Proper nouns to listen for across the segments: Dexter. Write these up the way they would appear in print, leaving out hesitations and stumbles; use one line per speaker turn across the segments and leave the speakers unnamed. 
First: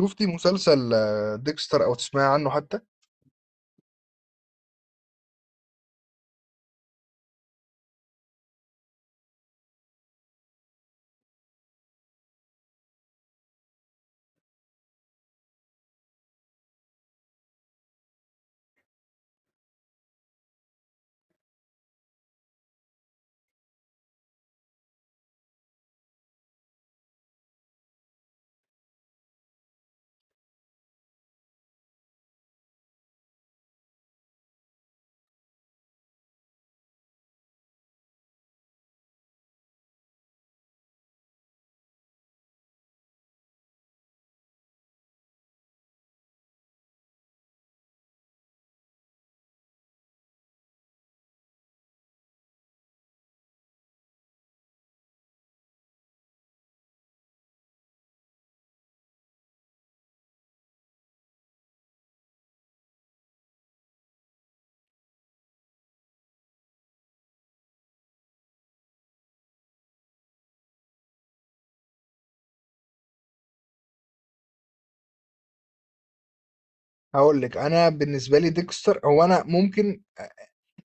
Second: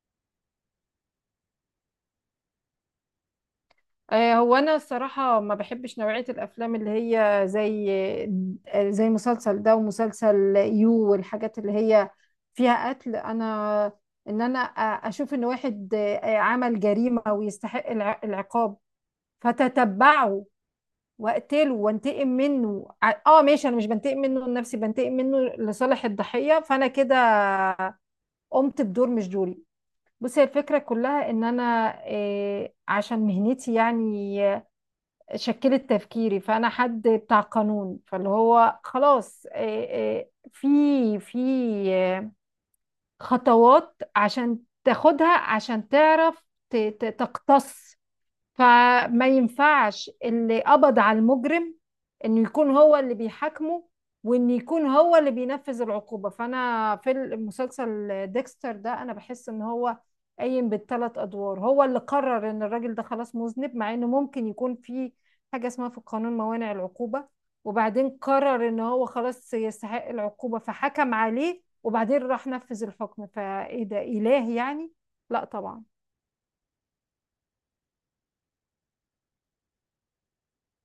شفتي مسلسل ديكستر او تسمعي عنه حتى؟
هو انا الصراحه ما بحبش نوعيه الافلام اللي هي زي مسلسل ده ومسلسل يو والحاجات اللي هي فيها قتل. ان انا اشوف ان واحد عمل جريمه ويستحق العقاب، فتتبعه واقتله وانتقم منه ماشي. انا مش بنتقم منه لنفسي، بنتقم منه لصالح الضحيه، فانا كده قمت بدور مش دوري. بصي، هي الفكره كلها ان انا، عشان مهنتي يعني، شكلت تفكيري، فانا حد بتاع قانون، فاللي هو خلاص في آه، خطوات عشان تاخدها عشان تعرف تقتص. فما ينفعش اللي قبض على المجرم انه يكون هو اللي بيحاكمه، وان يكون هو اللي بينفذ العقوبة. فانا في المسلسل ديكستر ده انا بحس ان هو قايم بالثلاث ادوار، هو اللي قرر ان الراجل ده خلاص مذنب، مع انه ممكن يكون في حاجة اسمها في القانون موانع العقوبة، وبعدين قرر ان هو خلاص يستحق العقوبة فحكم عليه وبعدين راح نفذ الحكم. فايه ده؟ اله يعني؟ لا طبعا.
هقول لك، انا بالنسبه لي ديكستر هو انا ممكن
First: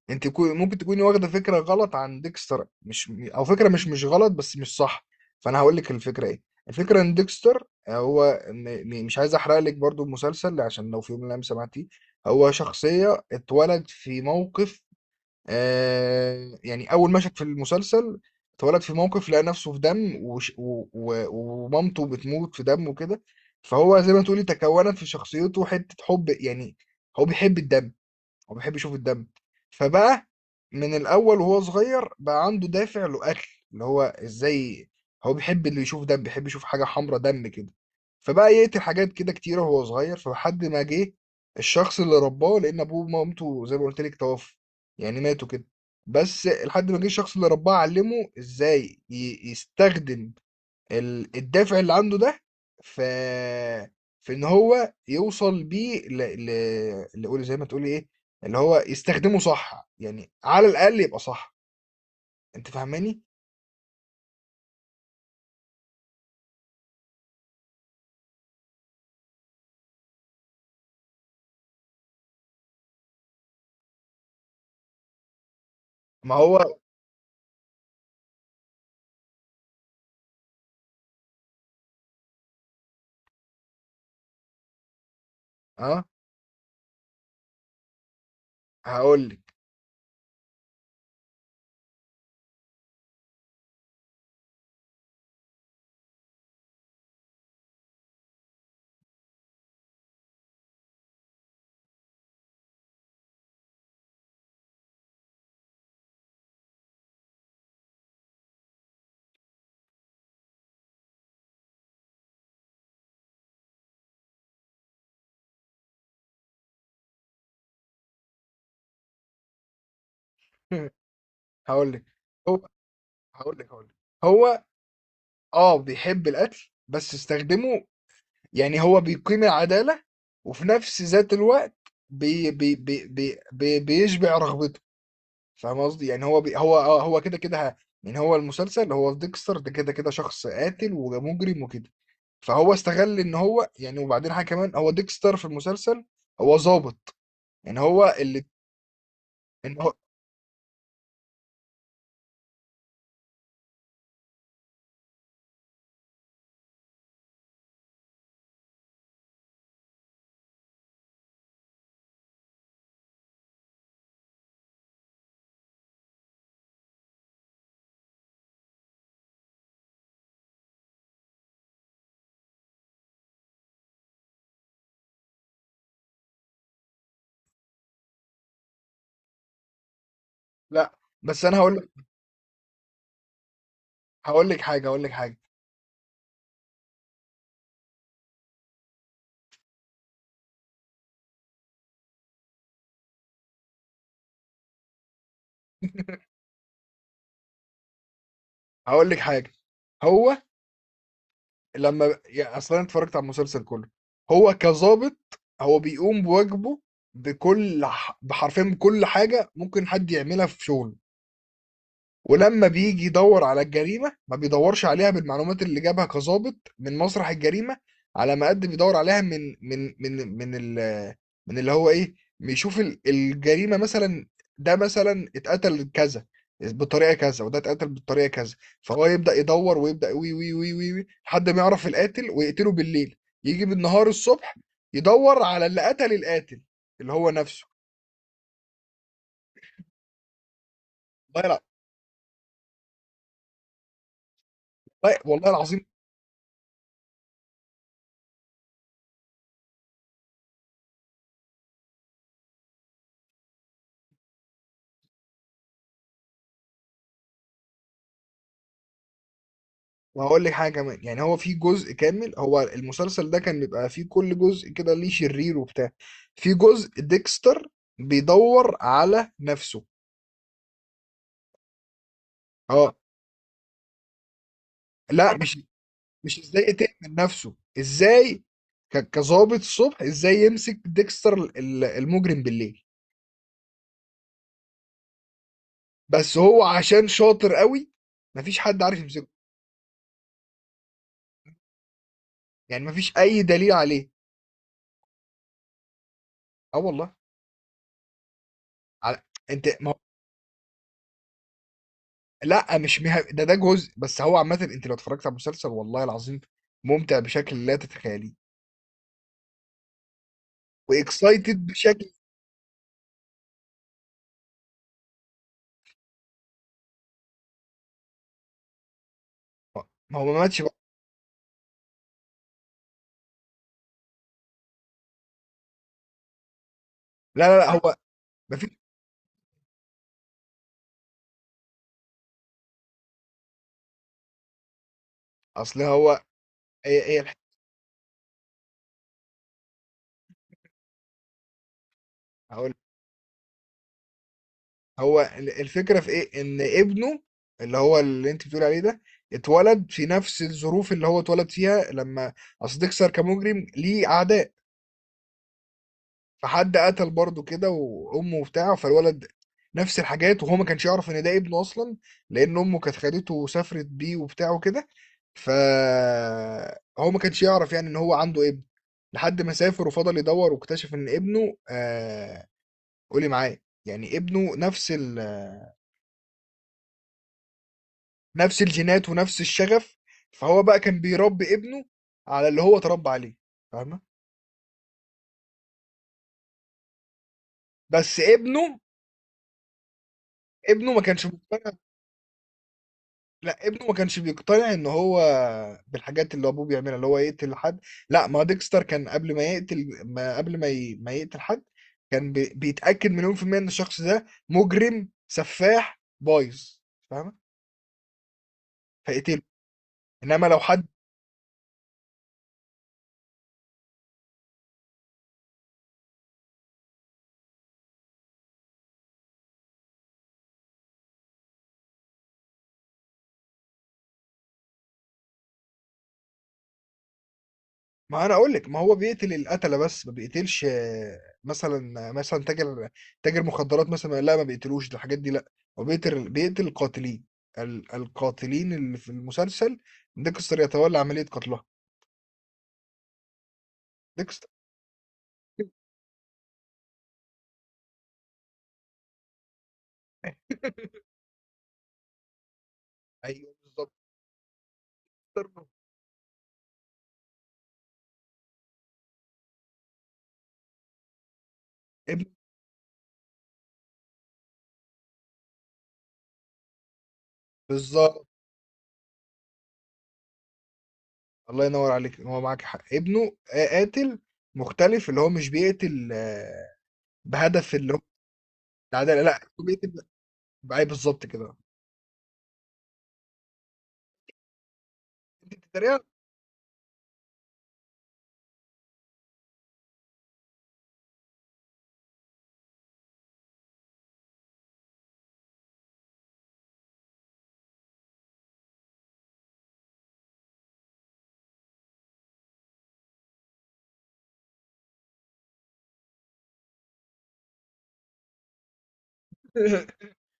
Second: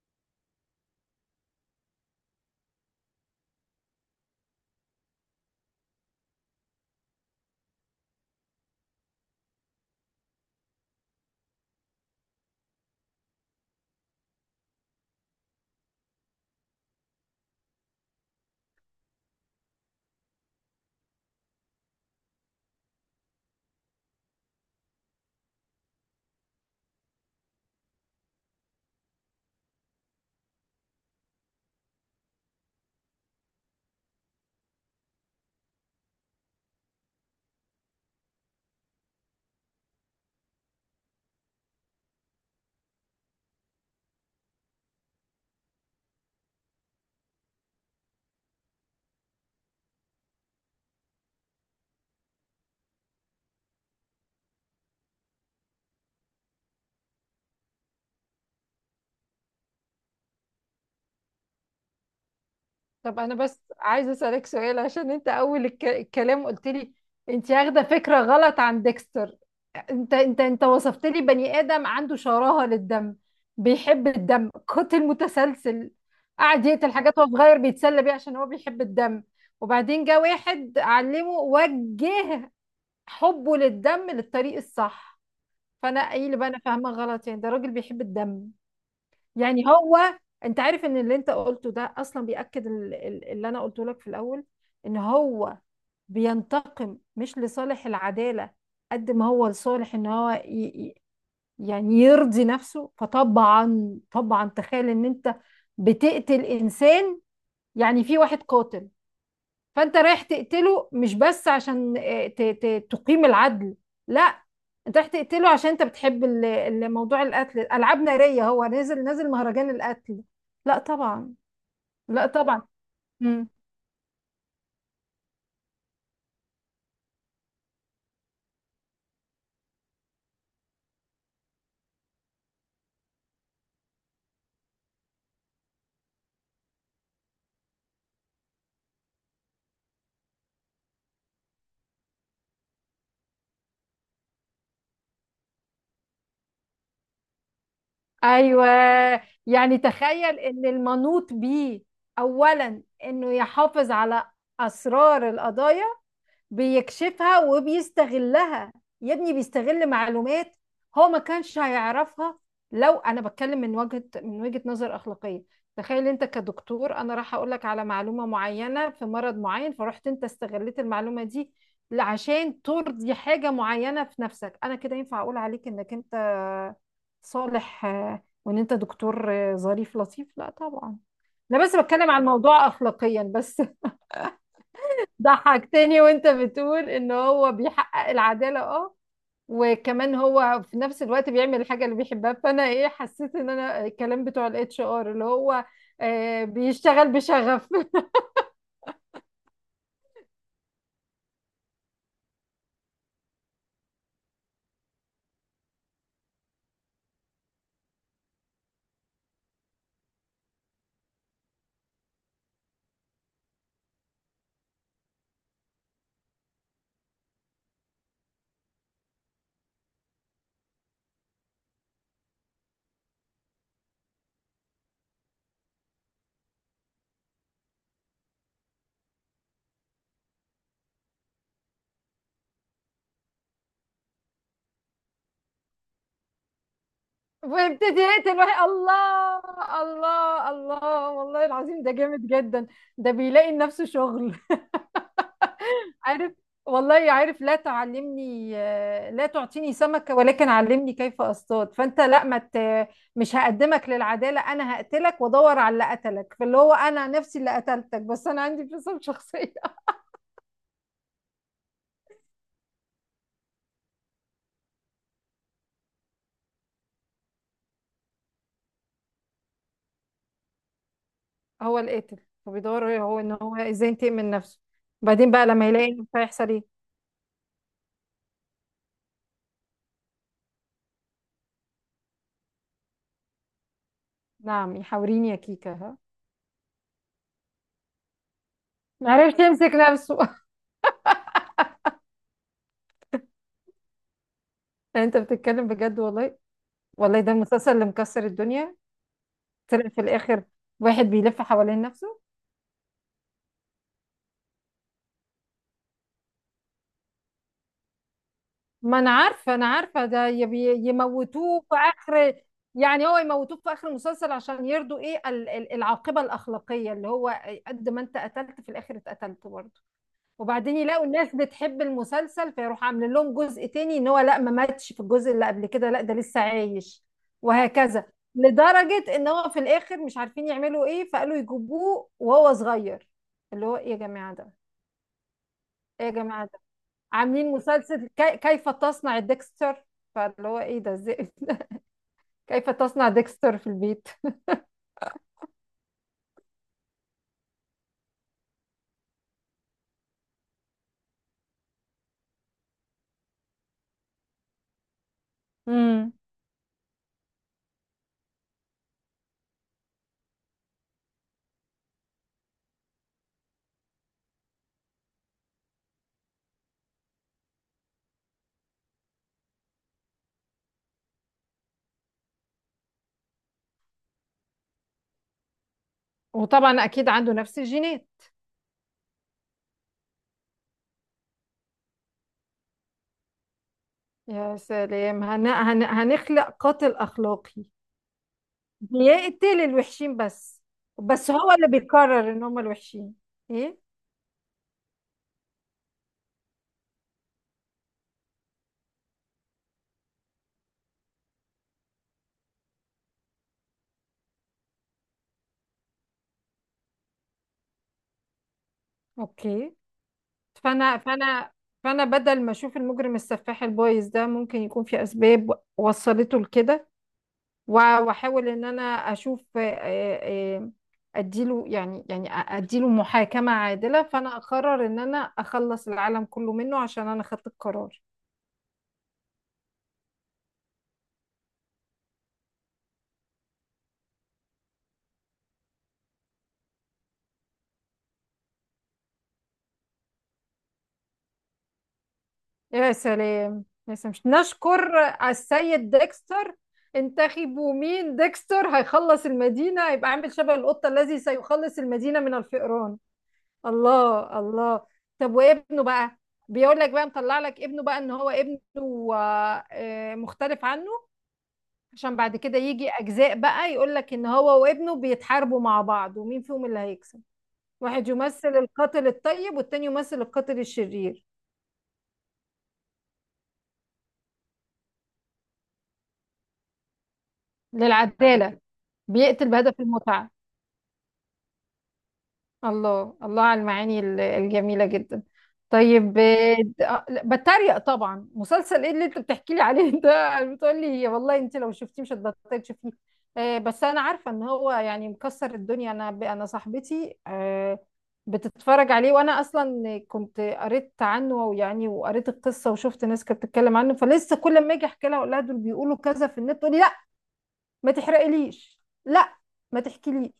ممكن تكوني واخده فكره غلط عن ديكستر، مش او فكره مش غلط بس مش صح. فانا هقول لك الفكره ايه. الفكره ان ديكستر مش عايز احرق لك برضو المسلسل عشان لو في يوم من الايام سمعتيه. هو شخصيه اتولد في موقف، آه يعني اول مشهد في المسلسل اتولد في موقف، لقى نفسه في دم وش و و ومامته بتموت في دم وكده. فهو زي ما تقولي تكونت في شخصيته حتة حب، يعني هو بيحب الدم وبيحب يشوف الدم. فبقى من الاول وهو صغير بقى عنده دافع له قتل. اللي هو ازاي؟ هو بيحب اللي يشوف دم، بيحب يشوف حاجه حمرا دم كده. فبقى يقتل حاجات كده كتيره وهو صغير، فلحد ما جه الشخص اللي رباه، لان ابوه ومامته زي ما قلت لك توفوا، يعني ماتوا كده. بس لحد ما جه الشخص اللي رباه، علمه ازاي يستخدم الدافع اللي عنده ده في ان هو يوصل بيه لقول، زي ما تقولي ايه، اللي هو يستخدمه صح، يعني على الاقل يبقى صح. انت
طب
فاهماني؟
انا بس عايزه اسالك سؤال، عشان انت اول الكلام قلت لي انت واخده فكره غلط عن ديكستر. انت وصفت لي بني ادم عنده شراهه للدم، بيحب الدم، قاتل متسلسل،
ما هو
قعد يقتل حاجات وهو صغير بيتسلى بيها عشان هو بيحب الدم، وبعدين جه واحد علمه وجه حبه للدم للطريق الصح. فانا
اه.
ايه اللي بقى انا فاهمه غلط؟ يعني ده راجل بيحب الدم،
هقول لك.
يعني هو. انت عارف ان اللي انت قلته ده اصلا بيأكد اللي انا قلته لك في الاول، ان هو بينتقم مش لصالح العدالة قد ما هو لصالح ان هو يعني يرضي نفسه. فطبعا طبعا، تخيل ان انت بتقتل انسان، يعني في واحد قاتل، فانت رايح تقتله مش بس عشان تقيم العدل، لا، انت رايح تقتله عشان انت بتحب موضوع القتل، العاب ناريه، هو نازل نازل مهرجان القتل. لا طبعا.
هقول لك.
لا
هو.
طبعا. مم.
هقول لك. هو اه، بيحب القتل بس استخدمه. يعني هو بيقيم العدالة وفي نفس ذات الوقت بيشبع رغبته. فاهم قصدي؟ يعني هو بي هو آه، هو كده كده يعني هو المسلسل، هو في ديكستر ده كده كده شخص قاتل ومجرم وكده. فهو استغل ان هو يعني، وبعدين حاجه كمان، هو ديكستر في المسلسل هو ظابط. يعني هو اللي
ايوه، يعني
ان هو.
تخيل ان المنوط بيه اولا انه يحافظ على اسرار القضايا، بيكشفها وبيستغلها، يا ابني بيستغل معلومات هو ما كانش هيعرفها. لو انا بتكلم من وجهة نظر اخلاقية، تخيل انت كدكتور انا راح اقول لك على معلومة معينة في مرض معين، فرحت انت استغلت المعلومة دي عشان ترضي حاجة معينة في نفسك، انا كده ينفع اقول عليك انك انت صالح وان انت دكتور ظريف لطيف؟ لا
لا،
طبعا.
بس انا
انا بس
هقول.
بتكلم عن الموضوع اخلاقيا بس.
هقول لك حاجه. هقول لك حاجه
ضحكتني وانت بتقول ان هو بيحقق العدالة، اه، وكمان هو في نفس الوقت بيعمل الحاجة اللي بيحبها، فانا ايه، حسيت ان انا الكلام بتوع الاتش ار اللي هو بيشتغل بشغف.
هقول لك حاجه هو لما، يعني اصلا أنا اتفرجت على المسلسل كله، هو كظابط هو بيقوم بواجبه بحرفيا، بكل حاجه ممكن حد يعملها في شغله. ولما بيجي يدور على الجريمة ما بيدورش عليها بالمعلومات اللي جابها كظابط من مسرح الجريمة على ما قد بيدور عليها من ال، من اللي هو ايه، بيشوف الجريمة مثلا، ده مثلا اتقتل كذا بالطريقة كذا، وده اتقتل بالطريقة كذا. فهو يبدأ يدور ويبدأ وي وي وي وي وي لحد ما يعرف القاتل ويقتله بالليل. يجي بالنهار الصبح يدور على اللي قتل القاتل، اللي هو نفسه.
وابتدي يقتل واحد، الله الله الله، والله
والله.
العظيم ده جامد جدا، ده بيلاقي لنفسه شغل،
والله العظيم.
عارف؟ والله عارف، لا تعلمني، لا تعطيني سمكة ولكن علمني كيف اصطاد. فانت لا، ما مت، مش هقدمك للعدالة، انا هقتلك وادور على اللي قتلك، فاللي هو انا نفسي اللي قتلتك، بس انا عندي انفصام شخصية.
وهقول لك حاجه كمان، يعني هو في جزء كامل، هو المسلسل ده كان بيبقى فيه كل جزء كده ليه شرير وبتاع، في جزء ديكستر بيدور على نفسه.
هو القاتل،
اه.
فبيدور هو ان هو ازاي ينتقم من نفسه؟ بعدين
لا،
بقى
مش
لما يلاقي نفسه
مش
هيحصل
ازاي
ايه؟
يقتل من نفسه، ازاي كظابط الصبح ازاي يمسك ديكستر المجرم بالليل.
نعم، يحاوريني يا كيكة، ها.
بس هو عشان شاطر قوي مفيش حد عارف يمسكه،
معرفش يمسك نفسه.
يعني مفيش اي دليل عليه.
انت بتتكلم بجد والله؟
اه والله.
والله ده المسلسل اللي مكسر الدنيا،
على. انت.
طلع في الاخر واحد بيلف حوالين نفسه.
لا، مش مه... ده جزء بس. هو عامة انت لو اتفرجت على المسلسل والله العظيم ممتع بشكل لا تتخيليه،
ما انا عارفه، انا عارفه، ده يموتوه
واكسايتد
في
بشكل.
اخر، يعني هو يموتوه في اخر المسلسل عشان يرضوا ايه العاقبه الاخلاقيه، اللي هو قد ما انت قتلت في الاخر اتقتلت برضه،
ما هو ما ماتش بقى.
وبعدين يلاقوا الناس بتحب المسلسل فيروح عامل لهم جزء تاني، ان هو لا ما ماتش في الجزء اللي قبل كده، لا ده لسه عايش،
لا لا لا، هو
وهكذا،
ما في
لدرجه ان هو في الاخر مش عارفين يعملوا ايه، فقالوا يجيبوه وهو صغير، اللي هو ايه يا جماعه ده؟
اصل
ايه يا
هو.
جماعه،
ايه ايه الح-
عاملين مسلسل كيف تصنع ديكستر؟ فاللي هو ايه ده، ازاي؟ كيف
هقول.
تصنع ديكستر في البيت.
هو الفكرة في ايه، ان ابنه اللي هو اللي انت بتقول عليه ده اتولد في نفس الظروف اللي هو اتولد فيها لما، اصل ديكستر كمجرم ليه اعداء،
امم
فحد قتل برضه كده وامه وبتاع، فالولد نفس الحاجات. وهو ما كانش يعرف ان ده ابنه اصلا، لان امه كانت خدته وسافرت بيه وبتاع وكده، فهو ما كانش يعرف يعني ان هو عنده ابن. لحد ما سافر وفضل يدور واكتشف ان ابنه آه، قولي معايا، يعني ابنه نفس ال...
وطبعا اكيد عنده نفس الجينات.
نفس الجينات ونفس الشغف. فهو بقى كان بيربي ابنه على اللي هو اتربى عليه. فاهمه؟
يا سلام، هنخلق قاتل اخلاقي،
بس ابنه،
بيقتل الوحشين بس،
ما كانش
بس هو اللي
مقتنع.
بيقرر ان هم الوحشين.
لأ،
ايه،
ابنه ما كانش بيقتنع إن هو بالحاجات اللي أبوه بيعملها، اللي هو يقتل حد. لأ، ما هو ديكستر كان قبل ما يقتل، ما قبل ما ي ما يقتل حد، كان بيتأكد مليون في المِيّة إن الشخص ده مجرم، سفاح، بايظ، فاهمة؟ فيقتله.
اوكي،
إنما لو حد،
فانا فانا فانا بدل ما اشوف المجرم السفاح البايظ ده ممكن يكون في اسباب وصلته لكده، واحاول ان انا اشوف اديله يعني، اديله محاكمة عادلة، فانا اقرر ان انا اخلص العالم كله منه عشان انا خدت القرار.
ما أنا أقول لِك، ما هو بيقتل القتلة بس، ما بيقتلش مثلًا، تاجر، تاجر مخدرات مثلًا، لأ، ما بيقتلوش ده، الحاجات دي لأ. هو بيقتل، القاتلين، ال القاتلين اللي في المسلسل ديكستر يتولى عملية قتلها.
يا سلام، يا سلام،
ديكس.
نشكر السيد ديكستر، انتخبوا مين؟ ديكستر هيخلص المدينة، هيبقى عامل شبه القطة الذي سيخلص المدينة من الفئران.
أيوه بالضبط.
الله الله. طب وابنه بقى، بيقول لك بقى مطلع لك ابنه بقى ان هو ابنه مختلف عنه، عشان
ابنه
بعد كده يجي اجزاء بقى يقولك ان هو وابنه بيتحاربوا مع بعض، ومين فيهم اللي هيكسب، واحد
بالضبط.
يمثل القاتل الطيب والتاني يمثل القاتل الشرير.
الله ينور عليك، هو معاك حق، ابنه قاتل مختلف، اللي هو مش بيقتل بهدف اللي هو
للعدالة.
العدالة. لا،
بيقتل
هو
بهدف
بيقتل
المتعة.
بقى بالظبط كده.
الله الله على المعاني الجميلة جدا.
انت بتتريق.
طيب، لا، بتريق طبعا، مسلسل ايه اللي انت بتحكي لي عليه ده؟ بتقول لي والله انت لو شفتيه مش هتبطلي تشوفيه. بس انا عارفة ان هو يعني مكسر الدنيا، انا صاحبتي بتتفرج عليه، وانا اصلا كنت قريت عنه، ويعني وقريت القصة وشفت ناس كانت بتتكلم عنه، فلسه كل ما اجي احكي لها اقول لها دول بيقولوا كذا في النت، تقول لي لا ما تحرقليش، لا ما تحكيليش،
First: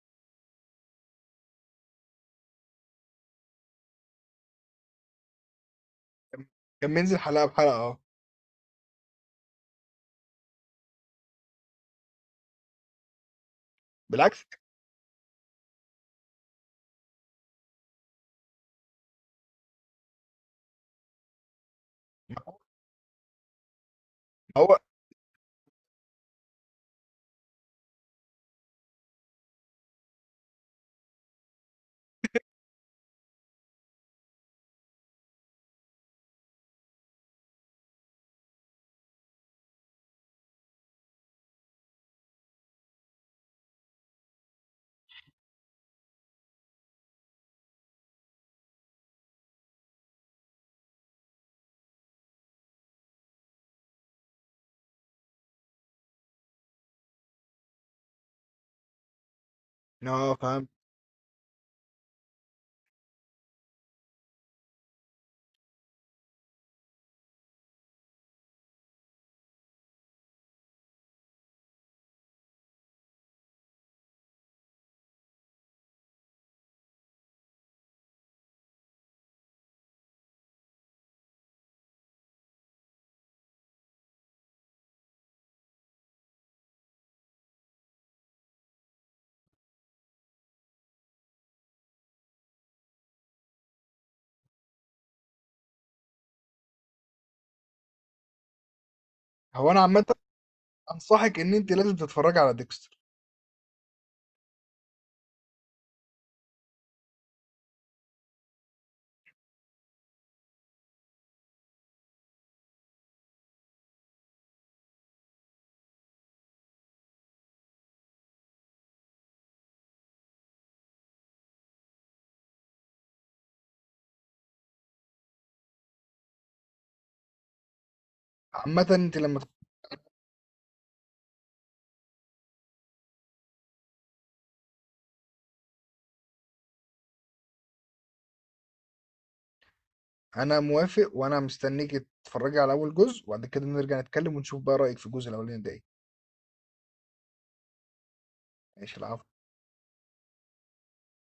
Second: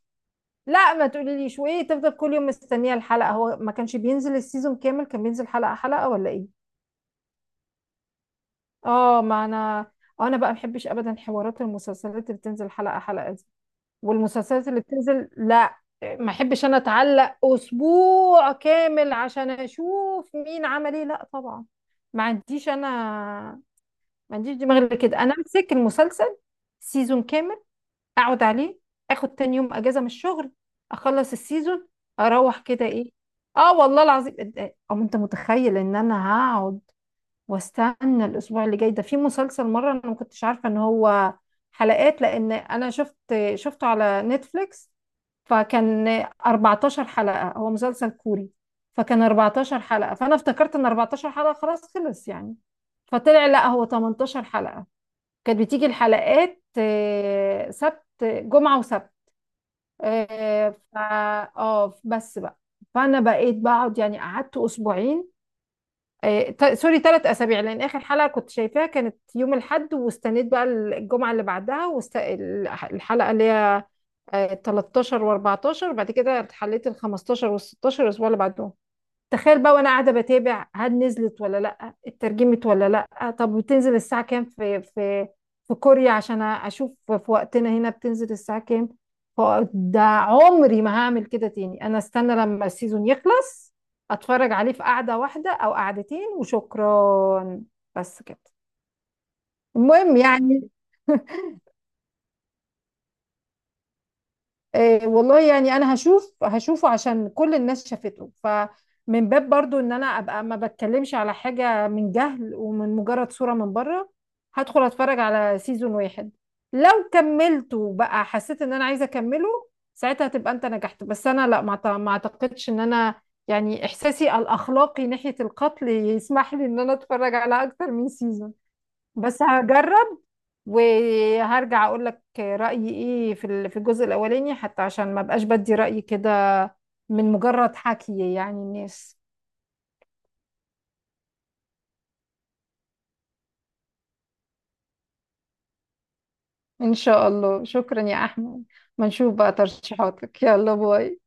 لا ما تقوليليش. وايه، تفضل كل يوم مستنيه الحلقه؟ هو ما كانش بينزل السيزون كامل، كان بينزل حلقه حلقه ولا ايه؟
كان بينزل حلقة بحلقة، اه.
اه. ما انا، انا بقى ما بحبش ابدا حوارات المسلسلات اللي بتنزل حلقه حلقه دي،
بالعكس.
والمسلسلات اللي بتنزل، لا، ما احبش انا اتعلق اسبوع كامل عشان اشوف مين عمل ايه، لا طبعا، ما عنديش انا، ما عنديش
هو
دماغ كده. انا امسك المسلسل سيزون كامل، اقعد عليه، اخد تاني يوم اجازه من الشغل، اخلص السيزون، اروح كده، ايه، اه والله العظيم. او انت متخيل ان انا هقعد واستنى الاسبوع اللي جاي؟ ده في مسلسل مره انا ما كنتش عارفه ان هو حلقات، لان انا شفت، شفته على نتفليكس، فكان 14 حلقه، هو مسلسل كوري، فكان 14 حلقه فانا افتكرت ان 14 حلقه خلاص خلص يعني، فطلع لا هو 18 حلقه، كانت بتيجي الحلقات سبت، جمعة وسبت،
اه، فاهم.
آه، ف اه بس بقى، فانا بقيت بقعد يعني قعدت اسبوعين، سوري، 3 اسابيع، لان اخر حلقة كنت شايفاها كانت يوم الاحد، واستنيت بقى الجمعة اللي بعدها الحلقة اللي هي 13 و14، بعد كده حليت ال 15 وال 16 الاسبوع اللي بعدهم. تخيل بقى وانا قاعده بتابع هل نزلت ولا لا، اترجمت ولا لا، طب بتنزل الساعه كام في، في في كوريا عشان اشوف في وقتنا هنا بتنزل الساعه كام. ف- ده عمري ما هعمل كده تاني، انا استنى لما السيزون يخلص، اتفرج عليه في قعده واحده او قعدتين، وشكرا، بس كده،
هو انا عامة
المهم يعني.
انصحك ان انت لازم تتفرجي على ديكستر.
إيه والله، يعني انا هشوف، هشوفه عشان كل الناس شافته، فمن باب برضو ان انا ابقى ما بتكلمش على حاجة من جهل ومن مجرد صورة من بره، هدخل اتفرج على سيزون واحد، لو كملته بقى حسيت ان انا عايزة اكمله، ساعتها تبقى انت نجحت، بس انا لا، ما اعتقدش ان انا، يعني احساسي الاخلاقي ناحية القتل يسمح لي ان انا اتفرج على اكتر من سيزون،
عامة انت لما
بس هجرب، وهرجع اقول لك رأيي ايه في في الجزء الاولاني حتى عشان ما بقاش بدي رأيي كده من مجرد حكي يعني الناس.
انا موافق، وانا مستنيك تتفرجي على اول جزء، وبعد كده نرجع نتكلم ونشوف بقى رأيك في الجزء الاولاني ده ايه.
ان شاء الله، شكرا يا احمد.
ماشي،
ما
العفو.
نشوف بقى ترشيحاتك. يلا، باي.